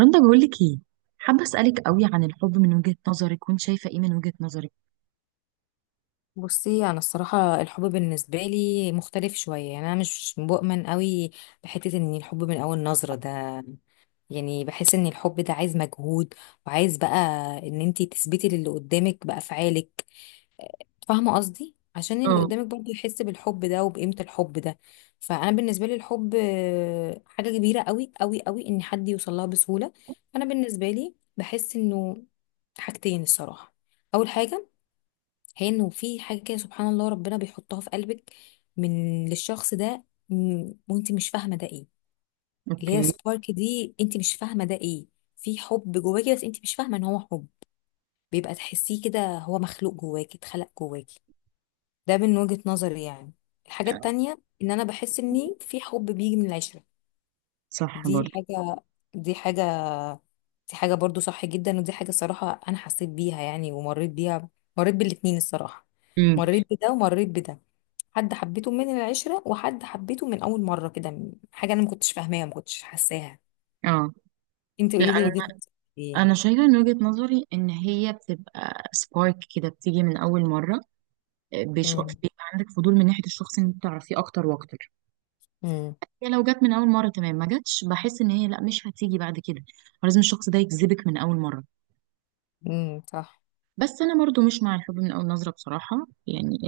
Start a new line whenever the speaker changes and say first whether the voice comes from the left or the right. right: رندا بقول لك ايه. حابه اسالك قوي عن الحب من وجهة نظرك، وانت شايفه ايه من وجهة نظرك؟
left: بصي، انا الصراحه الحب بالنسبه لي مختلف شويه، يعني انا مش بؤمن قوي بحته ان الحب من اول نظره ده. يعني بحس ان الحب ده عايز مجهود، وعايز بقى ان انتي تثبتي للي قدامك بافعالك. فاهمه قصدي؟ عشان اللي قدامك
right: اه.
left: برضه يحس بالحب ده وبقيمه الحب ده. فانا بالنسبه لي الحب حاجه كبيره قوي قوي قوي ان حد يوصل لها بسهوله. انا بالنسبه لي بحس انه حاجتين الصراحه. اول حاجه، هي انه في حاجه كده سبحان الله ربنا بيحطها في قلبك من للشخص ده. وانت مش فاهمه ده ايه. اللي هي
right: اوكي.
left: سبارك دي انت مش فاهمه ده ايه. في حب جواكي بس انت مش فاهمه ان هو حب، بيبقى تحسيه كده هو مخلوق جواكي اتخلق جواكي. ده من وجهه نظري يعني. الحاجه التانية، ان انا بحس اني في حب بيجي من العشره.
right: صح
left: دي
right: برضه.
left: حاجه دي حاجه دي حاجه برضو صح جدا، ودي حاجه الصراحه انا حسيت بيها يعني ومريت بيها. مريت بالاتنين الصراحه.
right: امم.
left: مريت بده ومريت بده. حد حبيته من العشرة وحد حبيته من أول مرة كده. حاجة أنا ما كنتش فاهماها ما كنتش حاساها.
right: اه،
left: أنت
right: لا
left: قولي لي
right: انا
left: وجهة نظرك. إيه؟
right: انا شايفه من وجهة نظري ان هي بتبقى سبارك كده، بتيجي من اول مره. بيش-
left: امم.
right: بيبقى عندك فضول من ناحيه الشخص ان انت تعرفيه اكتر واكتر.
left: امم.
right: يعني لو جت من اول مره تمام، ما جاتش بحس ان هي لا، مش هتيجي بعد كده. لازم الشخص ده يجذبك من اول مره.
left: امم. صح.
right: بس انا برضو مش مع الحب من اول نظره بصراحه، يعني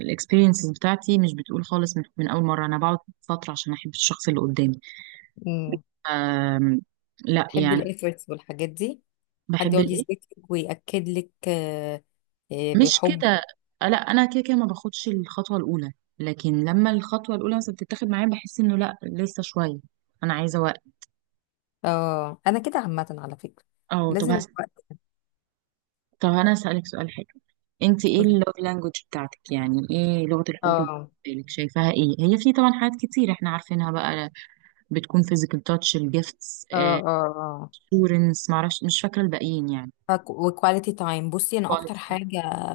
right: الاكسبيرينسز بتاعتي مش بتقول خالص من اول مره. انا بقعد فتره عشان احب الشخص اللي قدامي.
left: امم.
right: أم لا
left: بحب
right: يعني.
left: الإيفورتس والحاجات دي. حد
right: بحب
left: يقعد
right: الايه؟
left: يثبت لك ويأكد لك. آه، آه،
right: مش
left: بحبه.
right: كده. لا انا كده كده ما باخدش الخطوه الاولى، لكن لما الخطوه الاولى مثلا بتتاخد معايا بحس انه لا، لسه شويه، انا عايزه وقت.
left: اه، أنا كده عامة على فكرة.
right: اه،
left: لازم الوقت.
right: طب انا اسالك سؤال حلو. انت ايه
left: كله.
right: اللوف لانجوج بتاعتك؟ يعني ايه لغه الحب
left: اه.
right: بالنسبه لك؟ شايفاها ايه؟ هي في طبعا حاجات كتير احنا عارفينها بقى، بتكون physical touch، الجيفتس،
left: اه، اه.
right: assurance، معرفش، مش فاكرة الباقيين يعني.
left: اه، وكواليتي تايم. بصي، أنا أكتر
right: quality.
left: حاجة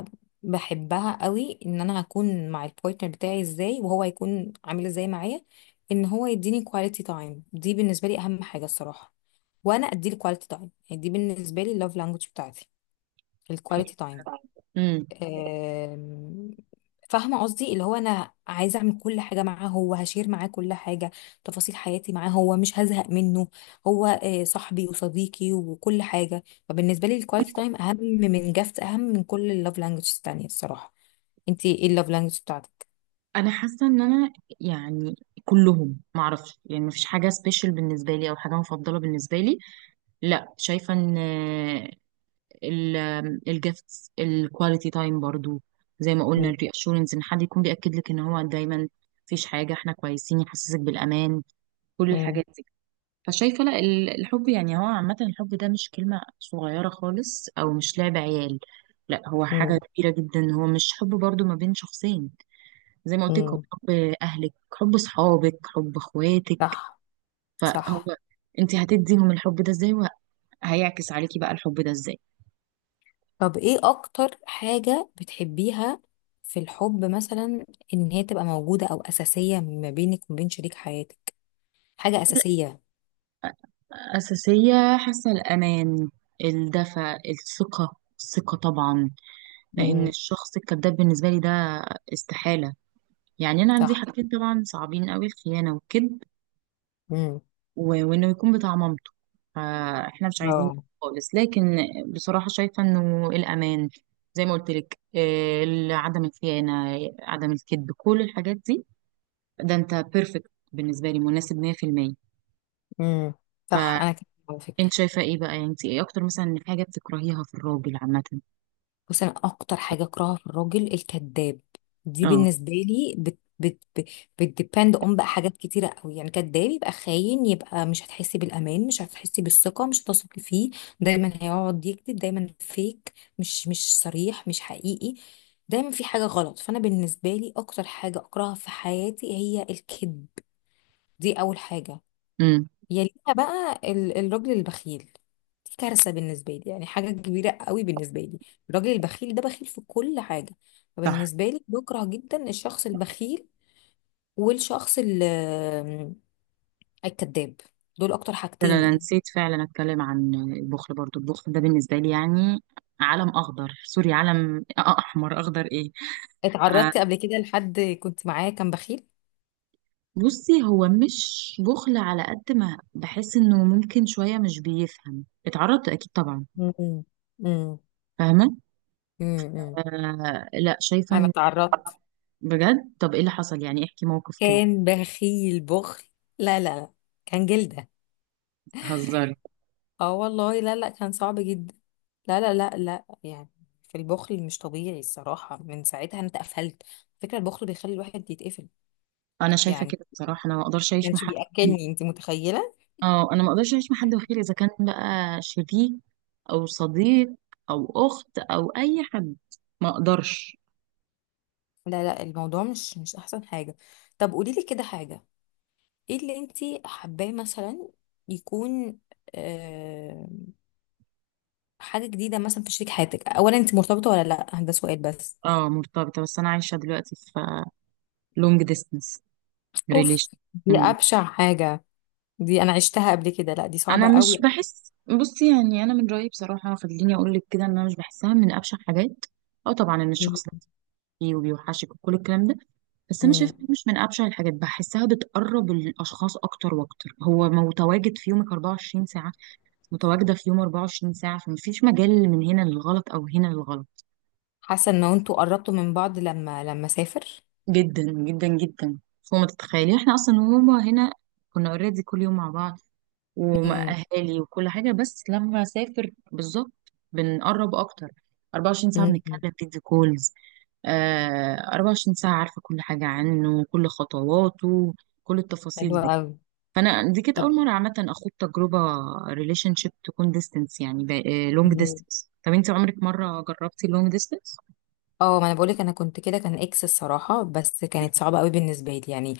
left: بحبها قوي ان انا هكون مع البارتنر بتاعي ازاي وهو هيكون عامل ازاي معايا. ان هو يديني كواليتي تايم دي بالنسبه لي اهم حاجه الصراحه. وانا اديله كواليتي تايم، يعني دي بالنسبه لي اللوف لانجوج بتاعتي، الكواليتي تايم.
right: امم.
left: آم، فاهمة قصدي، اللي هو أنا عايزة أعمل كل حاجة معاه، هو هشير معاه كل حاجة. تفاصيل حياتي معاه، هو مش هزهق منه. هو صاحبي وصديقي وكل حاجة. فبالنسبة لي الكواليتي تايم أهم من جافت، أهم من كل اللوف لانجوج التانية الصراحة. انتي ايه اللوف لانجوج بتاعتك؟
right: انا حاسة ان انا يعني كلهم، معرفش يعني، مفيش حاجة سبيشال بالنسبة لي او حاجة مفضلة بالنسبة لي. لا شايفة ان الجيفتس، الكواليتي تايم برضو زي ما قلنا،
left: مم،
right: الريأشورنس ان حد يكون بيأكد لك ان هو دايما مفيش حاجة، احنا كويسين، يحسسك بالأمان، كل
left: مم،
right: الحاجات دي. فشايفة لا، الحب يعني هو عامة، الحب ده مش كلمة صغيرة خالص أو مش لعب عيال. لا، هو حاجة
left: مم،
right: كبيرة جدا. هو مش حب برضو ما بين شخصين، زي ما قلت لك، هو
left: مم.
right: حب أهلك، حب صحابك، حب أخواتك.
left: صح،
right: فهو
left: صح.
right: أنت هتديهم الحب ده إزاي وهيعكس عليكي بقى الحب ده إزاي.
left: طب ايه أكتر حاجة بتحبيها في الحب مثلا؟ إن هي تبقى موجودة أو أساسية ما بينك وما بين شريك حياتك؟ حاجة أساسية.
right: أساسية حاسة الأمان، الدفء، الثقة، الثقة طبعا. لأن
left: امم.
right: الشخص الكذاب بالنسبة لي ده استحالة. يعني أنا عندي
left: صح.
right: حاجتين طبعا صعبين أوي، الخيانة والكذب،
left: امم.
right: وانه يكون بتاع مامته، فاحنا مش عايزين
left: اه.
right: خالص. لكن بصراحة شايفة انه الامان، زي ما قلت لك، عدم الخيانة، عدم الكذب، كل الحاجات دي، ده انت بيرفكت بالنسبة لي، مناسب 100%.
left: امم. صح، أنا كده
right: فانت
left: على فكرة.
right: شايفة ايه بقى؟ يعني انت ايه اكتر مثلا حاجة بتكرهيها في الراجل عامة؟
left: بس أنا أكتر حاجة أكرهها في الراجل الكذاب. دي
right: اه.
left: بالنسبة لي بت بت بت بتديبند أون بقى حاجات كتيرة قوي. يعني كذاب يبقى خاين، يبقى مش هتحسي بالأمان، مش هتحسي بالثقة، مش هتثقي فيه. دايما هيقعد يكذب، دايما فيك، مش صريح، مش حقيقي. دايما في حاجة غلط. فأنا بالنسبة لي أكتر حاجة أكرهها في حياتي هي الكذب. دي أول حاجة.
right: امم.
left: يليها بقى الراجل البخيل. دي كارثة بالنسبة لي، يعني حاجة كبيرة قوي بالنسبة لي. الراجل البخيل ده بخيل في كل حاجة.
right: صح.
left: فبالنسبة لي بكره جدا الشخص البخيل. والشخص الكذاب. دول أكتر
right: ده انا
left: حاجتين
right: أنا
left: يعني.
right: نسيت فعلا اتكلم عن البخل برضو. البخل ده بالنسبة لي يعني علم اخضر سوري، علم احمر، اخضر ايه. آه،
left: اتعرضت قبل كده لحد كنت معاه كان بخيل.
right: بصي هو مش بخل، على قد ما بحس انه ممكن شوية مش بيفهم. اتعرضت اكيد طبعا.
left: امم. امم.
right: فاهمة.
left: امم.
right: آه، لا شايفة
left: أنا
right: ان
left: اتعرضت.
right: بجد. طب ايه اللي حصل يعني؟ احكي موقف كده.
left: كان بخيل بخل. لا، لا، لا. كان جلدة.
right: هزاري.
left: اه، والله، لا، لا، كان صعب جدا. لا، لا، لا، لا، يعني. في البخل مش طبيعي الصراحة، من ساعتها انت قفلت. فكرة البخل بيخلي الواحد يتقفل.
right: انا شايفة
left: يعني
right: كده بصراحة، انا ما اقدرش
left: ما
right: اعيش مع
left: كانش
right: حد وحيد.
left: بيأكلني، انت متخيلة.
right: اه، انا ما اقدرش اعيش مع حد وحيد، اذا كان بقى شريك او صديق او اخت او اي حد، ما اقدرش.
left: لا، لا، الموضوع مش احسن حاجة. طب قولي لي كده حاجة. ايه اللي انت حباه مثلا يكون آه حاجة جديدة مثلا في شريك حياتك؟ اولا، انت مرتبطة ولا لا؟ ده سؤال بس.
right: اه، مرتبطة، بس انا عايشة دلوقتي في لونج ديستنس
left: اوف.
right: ريليشن.
left: دي ابشع حاجة. دي انا عشتها قبل كده، لا دي
right: انا
left: صعبة
right: مش
left: قوي.
right: بحس، بصي يعني، انا من رايي بصراحه، خليني اقول لك كده، ان انا مش بحسها من ابشع حاجات. اه طبعا، ان الشخص لازم فيه وبيوحشك وكل الكلام ده، بس انا
left: مم.
right: شايفه إن مش من ابشع الحاجات. بحسها بتقرب الاشخاص اكتر واكتر. هو متواجد في يومك 24 ساعه، متواجده في يوم 24 ساعه، فمفيش مجال من هنا للغلط او هنا للغلط.
left: حاسه ان انتوا قربتوا من بعض لما سافر.
right: جدا جدا جدا فوق ما تتخيلي. احنا اصلا وهما هنا كنا اوريدي كل يوم مع بعض
left: امم.
right: ومأهالي وكل حاجة، بس لما أسافر بالظبط بنقرب أكتر. 24 ساعة
left: أمم.
right: بنتكلم فيديو كولز. آه، 24 ساعة عارفة كل حاجة عنه، كل خطواته، كل التفاصيل
left: حلوه
right: دي.
left: قوي.
right: فأنا دي كانت
left: طب.
right: أول مرة عامة أخوض تجربة ريليشن شيب تكون ديستنس، يعني لونج
left: أمم.
right: ديستنس. طب أنت عمرك مرة جربتي لونج ديستنس؟
left: اه، ما انا بقولك، انا كنت كده، كان اكس الصراحه، بس كانت صعبه قوي بالنسبه لي يعني.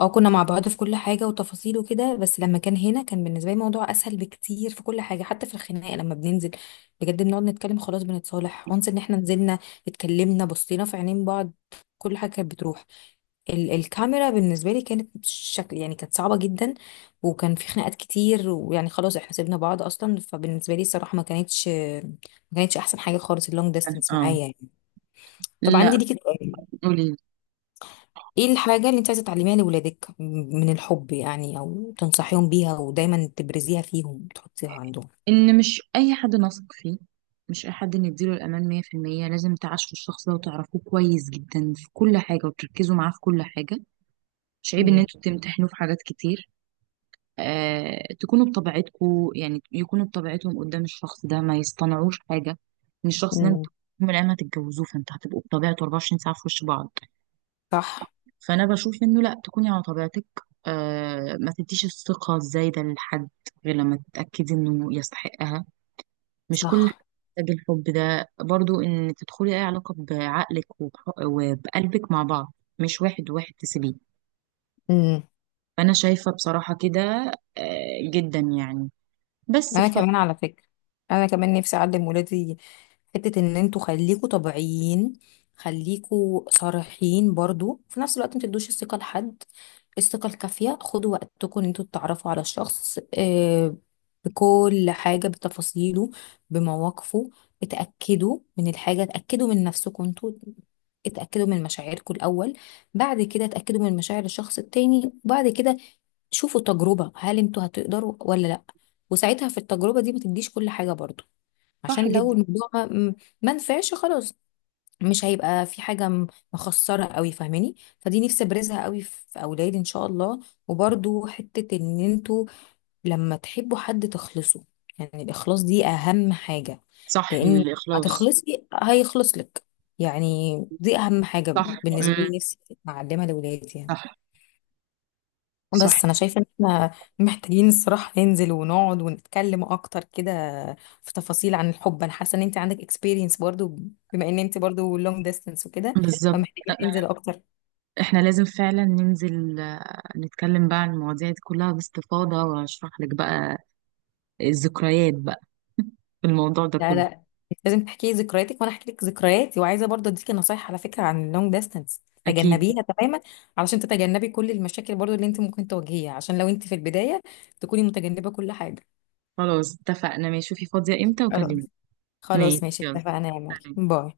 left: اه، كنا مع بعض في كل حاجة وتفاصيل وكده، بس لما كان هنا كان بالنسبة لي الموضوع أسهل بكتير في كل حاجة، حتى في الخناقة لما بننزل. بجد، بنقعد نتكلم خلاص، بنتصالح وانس ان احنا نزلنا. اتكلمنا، بصينا في عينين بعض. كل حاجة كانت بتروح. الكاميرا بالنسبة لي كانت شكل يعني، كانت صعبة جدا. وكان في خناقات كتير، ويعني خلاص احنا سيبنا بعض أصلا. فبالنسبة لي الصراحة ما كانتش أحسن حاجة خالص اللونج ديستانس
right: اه.
left: معايا يعني. طبعا،
right: لا.
left: عندي ليكي سؤال.
right: قولي.
left: ايه الحاجة اللي انت عايزة تعلميها لولادك من الحب؟ يعني او تنصحيهم بيها ودايما تبرزيها فيهم تحطيها عندهم.
right: ان مش اي حد نثق فيه، مش اي حد نديله الامان 100%. لازم تعاشروا الشخص ده وتعرفوه كويس جدا في كل حاجه، وتركزوا معاه في كل حاجه. مش عيب ان
left: مم.
right: انتوا تمتحنوا في حاجات كتير. آه، تكونوا بطبيعتكم، يعني يكونوا بطبيعتهم قدام الشخص ده، ما يصطنعوش حاجه. ان الشخص ده
left: مم.
right: انتوا يوم من الايام هتتجوزوه، فانتوا هتبقوا بطبيعته 24 ساعه في وش بعض.
left: صح.
right: فانا بشوف انه لا، تكوني على طبيعتك. آه، ما تديش الثقه الزايده لحد غير لما تتاكدي انه يستحقها. مش كل حاجة
left: صح.
right: محتاج الحب ده برضو. ان تدخلي اي علاقة بعقلك وبقلبك مع بعض، مش واحد واحد تسيبيه.
left: مم.
right: فانا شايفة بصراحة كده. آه، جدا يعني. بس
left: انا
right: ف.
left: كمان على فكرة، انا كمان نفسي اعلم ولادي. حتة ان انتوا خليكوا طبيعيين، خليكوا صريحين برضو، في نفس الوقت ما تدوش الثقة لحد. الثقة الكافية. خدوا وقتكم ان انتوا تتعرفوا على الشخص بكل حاجة، بتفاصيله، بمواقفه. اتأكدوا من الحاجة، اتأكدوا من نفسكم انتوا. اتأكدوا من مشاعركم الأول. بعد كده اتأكدوا من مشاعر الشخص التاني، وبعد كده شوفوا تجربة، هل انتوا هتقدروا ولا لأ؟ وساعتها في التجربة دي ما تديش كل حاجة برضو،
right: صح
left: عشان لو
right: جدا.
left: الموضوع ما نفعش خلاص. مش هيبقى في حاجة مخسرة قوي، فاهماني؟ فدي نفسي ابرزها قوي في اولادي ان شاء الله. وبرضو حتة ان انتوا لما تحبوا حد تخلصوا، يعني الاخلاص دي اهم حاجة.
right: صح،
left: لان
right: الاخلاص.
left: هتخلصي هيخلص لك. يعني دي اهم حاجة
right: صح.
left: بالنسبة
right: مم.
left: لي، نفسي اعلمها لاولادي يعني.
right: صح. صح.
left: بس انا شايفه ان احنا محتاجين الصراحه ننزل ونقعد ونتكلم اكتر كده في تفاصيل عن الحب. انا حاسه ان انت عندك اكسبيرينس برضو، بما ان انت برضو لونج ديستانس وكده،
right: بالظبط.
left: فمحتاجين ننزل اكتر.
right: احنا لازم فعلا ننزل، آه، نتكلم بقى عن المواضيع دي كلها باستفاضة واشرح لك بقى الذكريات بقى في الموضوع ده
left: لا،
right: كله.
left: لا. لازم تحكي لي ذكرياتك وانا احكي لك ذكرياتي، وعايزه برضو اديكي نصايح على فكره عن اللونج ديستانس،
right: اكيد.
left: تجنبيها تماما، علشان تتجنبي كل المشاكل برضو اللي انت ممكن تواجهيها، عشان لو انت في البدايه تكوني متجنبه كل حاجه.
right: خلاص اتفقنا، ماشي، شوفي فاضية امتى وكلمني.
left: خلاص. خلاص،
right: ماشي
left: ماشي،
right: يلا.
left: اتفقنا يا
right: تاني.
left: مريم. باي.